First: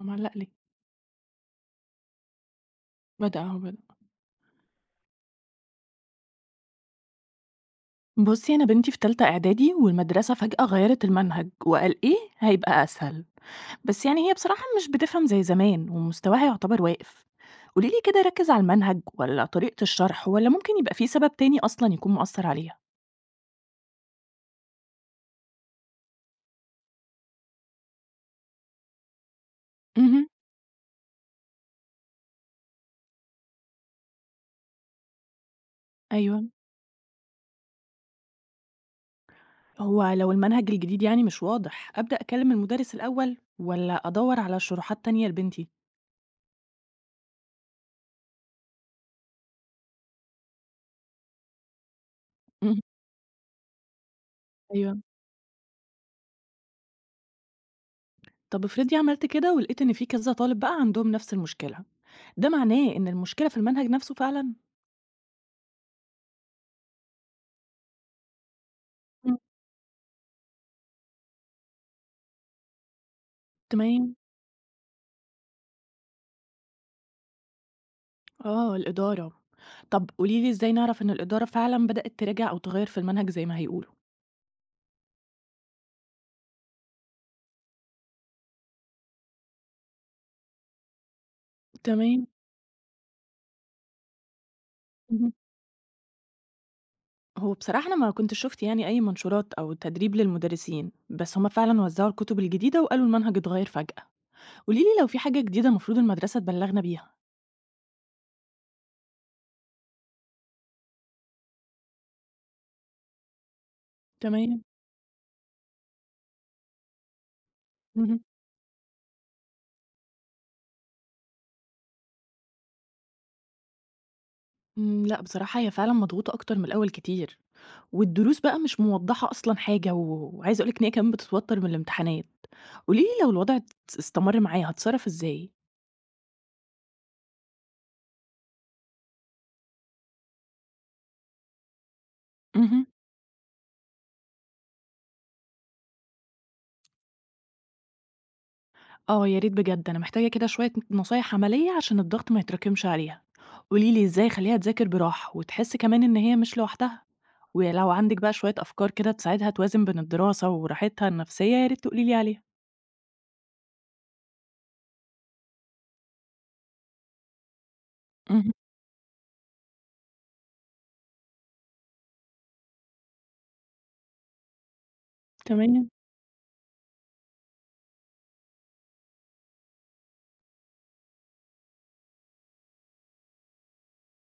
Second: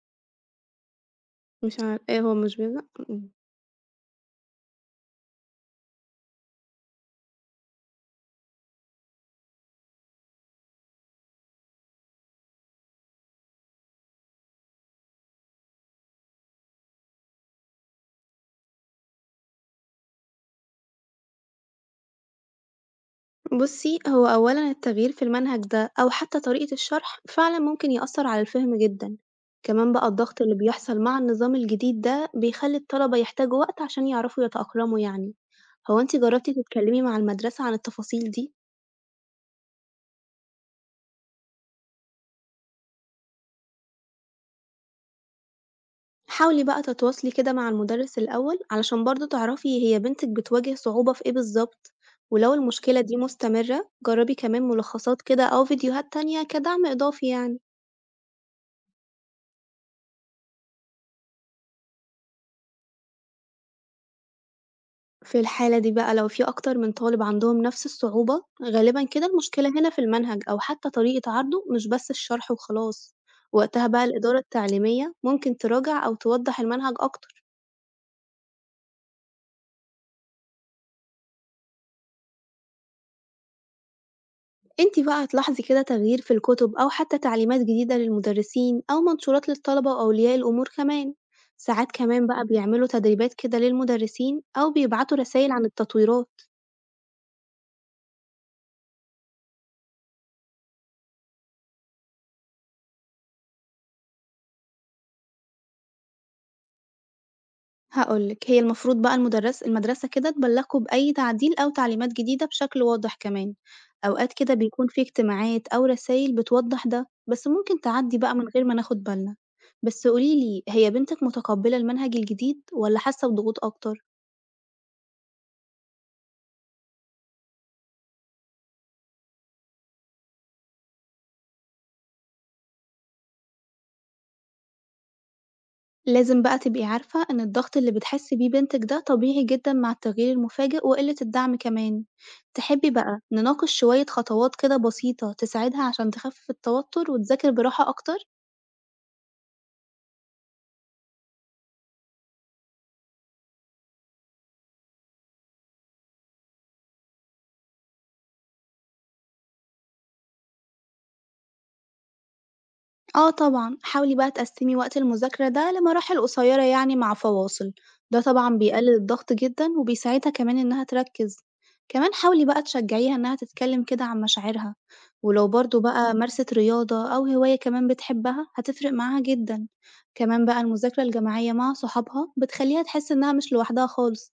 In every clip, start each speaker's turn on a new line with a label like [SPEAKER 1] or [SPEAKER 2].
[SPEAKER 1] معلّق ليه؟
[SPEAKER 2] مش عار إيه هو مش بيزهق؟
[SPEAKER 1] بدأ أهو بدأ. بُصّي، أنا بنتي في تالتة إعدادي والمدرسة فجأة غيّرت المنهج وقال إيه، هيبقى أسهل. بس يعني هي بصراحة مش بتفهم زي زمان ومستواها يعتبر واقف. قولي لي كده ركّز على المنهج والّا طريقة الشرح والّا ممكن يبقى في سبب تاني أصلًا يكون مأثّر عليها؟
[SPEAKER 2] بُصّي، هو أولًا التغيير في المنهج ده أو حتى طريقة الشرح فعلًا ممكن يأثّر على الفهم جدًا، كمان بقى
[SPEAKER 1] اهم،
[SPEAKER 2] الضغط اللي بيحصل مع النظام الجديد ده بيخلّي الطلبة يحتاجوا وقت عشان يعرفوا يتأقلموا يعني. هو أنتِ
[SPEAKER 1] أيوه.
[SPEAKER 2] جرّبتِ تتكلمي مع المدرسة عن التفاصيل دي؟
[SPEAKER 1] هو لو المنهج الجديد يعني مش واضح، أبدأ أكلم المدرس الأول والّا أدوّر على شروحات تانية لبنتي؟
[SPEAKER 2] حاولي بقى تتواصلي كده مع المُدرِّس الأول علشان برضه تعرفي هي بنتِك بتواجه صعوبة في إيه بالضبط، ولو
[SPEAKER 1] اهم،
[SPEAKER 2] المشكلة دي مستمرة جرّبي كمان
[SPEAKER 1] أيوه.
[SPEAKER 2] ملخصات كده أو فيديوهات تانية كدعم إضافي يعني.
[SPEAKER 1] طب افرضي عملت كده ولقيت إن في كذا طالب بقى عندهم نفس المشكلة، ده معناه إن المشكلة في المنهج نفسه فعلًا؟
[SPEAKER 2] في الحالة دي بقى لو في أكتر من طالب عندهم نفس الصعوبة غالبا كده
[SPEAKER 1] مم.
[SPEAKER 2] المشكلة هنا في المنهج أو حتى طريقة عرضه مش بس الشرح وخلاص. وقتها بقى
[SPEAKER 1] تمام،
[SPEAKER 2] الإدارة التعليمية ممكن تراجع أو توضح المنهج أكتر.
[SPEAKER 1] آه الإدارة، طب قولي لي إزاي نعرف إن الإدارة فعلًا بدأت تراجع أو تغير في المنهج زي ما هيقولوا؟
[SPEAKER 2] انتي بقى هتلاحظي كده تغيير في الكتب أو حتى تعليمات جديدة للمدرسين أو منشورات للطلبة وأولياء الأمور كمان. ساعات كمان
[SPEAKER 1] تمام،
[SPEAKER 2] بقى بيعملوا تدريبات كده للمدرسين أو بيبعتوا
[SPEAKER 1] اهم.
[SPEAKER 2] رسائل عن التطويرات.
[SPEAKER 1] هو بصراحة أنا ما كنتش شُفت يعني أي منشورات أو تدريب للمدرسين، بس هم فعلًا وزعوا الكتب الجديدة وقالوا المنهج اتغير فجأة. قولي لي لو في حاجة جديدة المفروض المدرسة تبلغنا بيها؟
[SPEAKER 2] هاقول لِك، هي المفروض بقى المدرسة كده تبلّغكم بأي تعديل أو تعليمات جديدة بشكل واضح كمان، أوقات كده
[SPEAKER 1] تمام،
[SPEAKER 2] بيكون في اجتماعات أو رسايل بتوضّح ده، بس ممكن تعدّي
[SPEAKER 1] اهم.
[SPEAKER 2] بقى من غير ما ناخد بالنا. بس قولي لي، هي بنتِك متقبّلة المنهج الجديد والّا حاسة بضغوط أكتر؟
[SPEAKER 1] لأ بصراحة هي فعلًا مضغوطة أكتر من الأول كتير، والدروس بقى مش موضحة أصلًا حاجة، و وعايزة أقول لِك إن هي كمان بتتوتر من الامتحانات. قولي لي لو الوضع استمر معايا هاتصرف إزاي؟
[SPEAKER 2] لازم بقى تبقي عارفة إن الضغط اللي بتحس بيه بنتِك ده طبيعي جدًا مع التغيير المفاجئ وقِلّة الدعم كمان.
[SPEAKER 1] اهم.
[SPEAKER 2] تحبّي بقى نناقش شوية خطوات كده بسيطة تساعدها عشان تخفِّف التوتر وتذاكر براحة أكتر؟
[SPEAKER 1] آه يا ريت بجد، أنا محتاجة كده شوية نصايح عملية عشان الضغط ما يتراكمش عليها. قولي لي إزاي أخلّيها تذاكر براحة، وتحس كمان إن هي مش لوحدها، ولو عندِك بقى شوية أفكار كده تساعدها توازن بين الدراسة وراحتها النفسية يا ريت تقولي لي عليها.
[SPEAKER 2] آه طبعًا، حاولي بقى تقسّمي وقت المذاكرة ده لمراحل قصيّرة يعني مع فواصل، ده
[SPEAKER 1] اهم.
[SPEAKER 2] طبعًا بيقلل الضغط جدًا وبيساعدها كمان إنها تركّز. كمان حاولي بقى تشجّعيها إنها تتكلّم كده عن مشاعرها، ولو برضه
[SPEAKER 1] تمام.
[SPEAKER 2] بقى مارسِت رياضة أو هواية كمان بتحبها هتفرق معاها جدًا. كمان بقى المذاكرة الجماعية مع صحابها بتخلّيها تحس إنها مش لوحدها خالص.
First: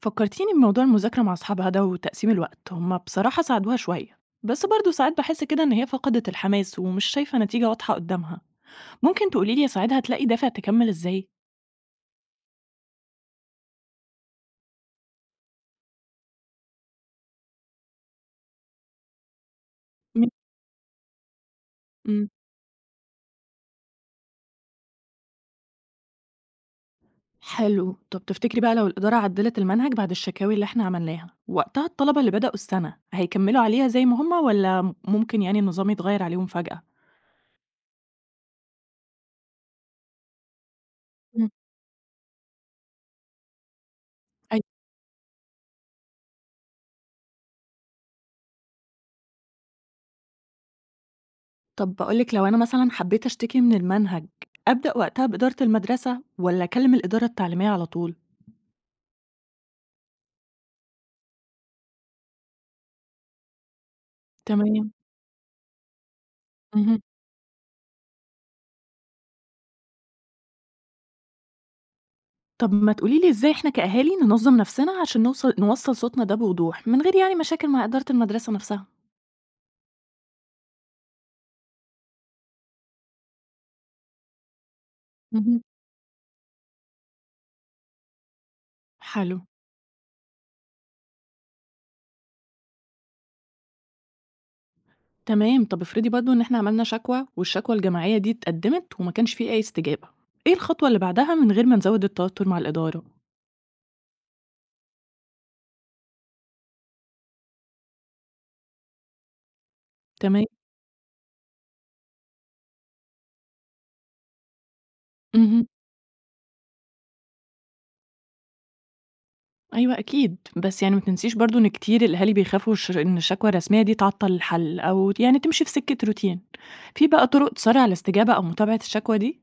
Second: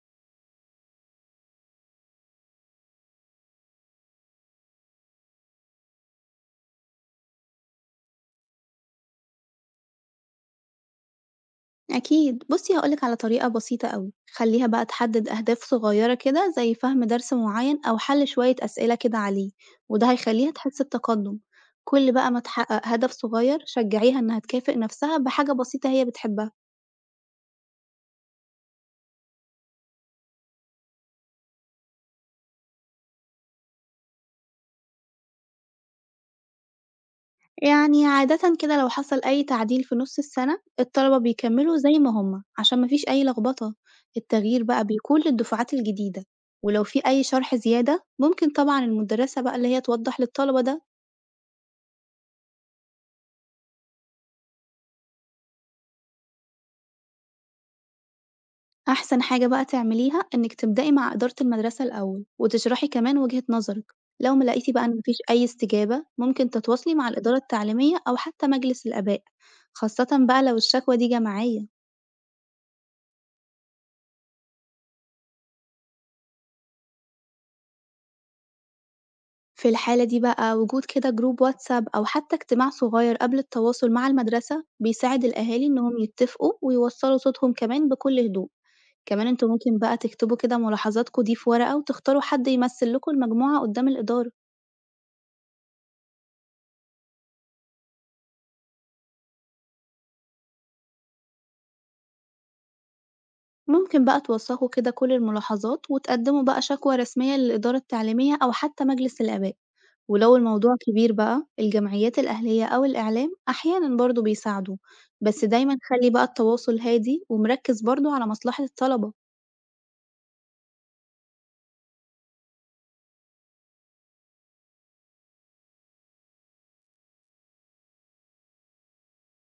[SPEAKER 1] فكرتيني بموضوع المذاكرة مع أصحابها ده وتقسيم الوقت هما بصراحة ساعدوها شوية، بس برضه ساعات بحس كده إن هي فقدت الحماس ومش شايفة نتيجة واضحة قدامها. ممكن تقوليلي أساعدها تلاقي دافع تكمل إزاي؟
[SPEAKER 2] أكيد بصي هقولك على طريقة بسيطة أوي. خليها بقى تحدد أهداف صغيرة كده زي فهم درس معين أو حل شوية أسئلة كده عليه، وده
[SPEAKER 1] م-
[SPEAKER 2] هيخليها تحس بتقدم. كل
[SPEAKER 1] مم.
[SPEAKER 2] بقى ما تحقق هدف صغير شجعيها إنها تكافئ نفسها بحاجة بسيطة هي بتحبها.
[SPEAKER 1] حلو، طب تفتكري بقى لو الإدارة عدلت المنهج بعد الشكاوي اللي احنا عملناها وقتها الطلبة اللي بدأوا السنة هيكملوا عليها زي ما هما، ولا ممكن يعني النظام يتغير عليهم فجأة؟
[SPEAKER 2] يعني عادة كده لو حصل أي تعديل في نص السنة الطلبة
[SPEAKER 1] مم.
[SPEAKER 2] بيكملوا زي ما هما عشان مفيش أي لخبطة.
[SPEAKER 1] أي.
[SPEAKER 2] التغيير بقى بيكون للدفعات الجديدة، ولو في أي شرح زيادة ممكن طبعا المدرسة بقى اللي هي توضح للطلبة ده.
[SPEAKER 1] طب بقولك لو أنا مثلا حبيت أشتكي من المنهج، أبدأ وقتها بإدارة المدرسة ولا أكلم الإدارة التعليمية على طول؟
[SPEAKER 2] أحسن حاجة بقى تعمليها إنِّك تبدئي مع إدارة المدرسة الأول، وتشرحي كمان وجهة نظرِك، لو ما لقيتِ بقى إن
[SPEAKER 1] تمام،
[SPEAKER 2] ما فيش أي استجابة ممكن تتواصلي
[SPEAKER 1] اهم.
[SPEAKER 2] مع الإدارة التعليمية أو حتى مجلس الآباء، خاصةً بقى لو الشكوى دي جماعية.
[SPEAKER 1] طب ما تقولي لي إزاي إحنا كأهالي ننظّم نفسنا عشان نوصّل صوتنا ده بوضوح، من غير يعني مشاكل مع إدارة المدرسة نفسها؟
[SPEAKER 2] في الحالة دي بقى وجود كده جروب واتساب أو حتى اجتماع صغير قبل التواصل مع المدرسة بيساعد
[SPEAKER 1] اهم.
[SPEAKER 2] الأهالي إنهم يتفقوا ويوصلوا صوتهم كمان بكل هدوء. كمان
[SPEAKER 1] حلو،
[SPEAKER 2] أنتم ممكن بقى تكتبوا كده ملاحظاتكم دي في ورقة وتختاروا حد يمثل لكم المجموعة قدام الإدارة.
[SPEAKER 1] تمام. طب افرضي برضه إن إحنا عملنا شكوى والشكوى الجماعية دي اتقدّمت وما كانش في أي استجابة، إيه الخطوة اللي بعدها من غير ما نزوّد التوتر مع الإدارة؟
[SPEAKER 2] ممكن بقى توثقوا كده كل الملاحظات وتقدموا بقى شكوى رسمية للإدارة التعليمية أو حتى مجلس الآباء، ولو
[SPEAKER 1] تمام.
[SPEAKER 2] الموضوع كبير بقى الجمعيات الأهلية أو الإعلام أحيانا برضو بيساعدوا. بس
[SPEAKER 1] اهم.
[SPEAKER 2] دايما خلي بقى التواصل هادي ومركز برضو على مصلحة الطلبة.
[SPEAKER 1] أيوه أكيد، بس يعني ما تنسيش برضه إن كتير الأهالي بيخافوا إن الشكوى الرسمية دي تعطّل الحل أو يعني تمشي في سكة روتين. في بقى طرق تسرّع الاستجابة أو متابعة الشكوى دي؟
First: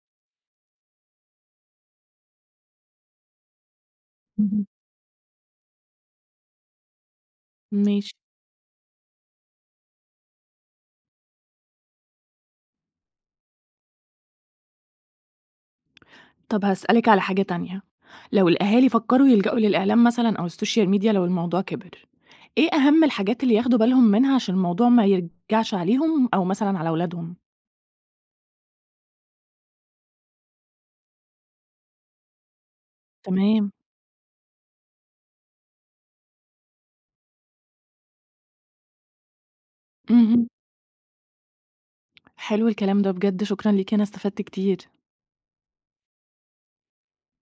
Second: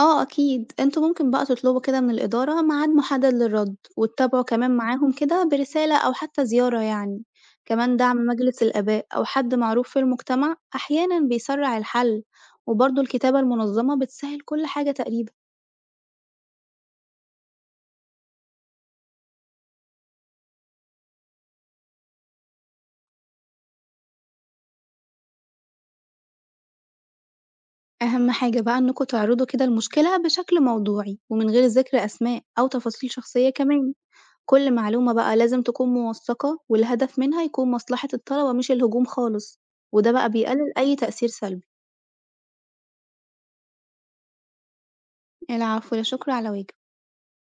[SPEAKER 2] آه أكيد، أنتم ممكن بقى تطلبوا كده من الإدارة ميعاد محدد للرد، وتتابعوا
[SPEAKER 1] اهم.
[SPEAKER 2] كمان معاهم كده برسالة أو حتى زيارة يعني. كمان
[SPEAKER 1] ماشي.
[SPEAKER 2] دعم مجلس الآباء أو حد معروف في المجتمع أحيانا بيسرع الحل، وبرضه الكتابة المنظمة بتسهل كل حاجة تقريبا.
[SPEAKER 1] طب هاسألِك على حاجة تانية، لو الأهالي فكّروا يلجأوا للإعلام مثلًا أو السوشيال ميديا لو الموضوع كبر، إيه أهم الحاجات اللي ياخدوا بالهم منها عشان الموضوع ما يرجعش عليهم أو مثلًا على ولادهم؟
[SPEAKER 2] أهم حاجة بقى إنكم تعرضوا كده المشكلة بشكل موضوعي ومن غير ذكر أسماء أو تفاصيل شخصية
[SPEAKER 1] تمام،
[SPEAKER 2] كمان، كل معلومة بقى لازم تكون موثقة والهدف منها يكون مصلحة الطلبة مش الهجوم خالص، وده بقى
[SPEAKER 1] اهم،
[SPEAKER 2] بيقلل أي تأثير سلبي.
[SPEAKER 1] حلو. الكلام ده بجد شكرًا ليك، أنا استفدت كتير.
[SPEAKER 2] العفو، لا شكر على واجب.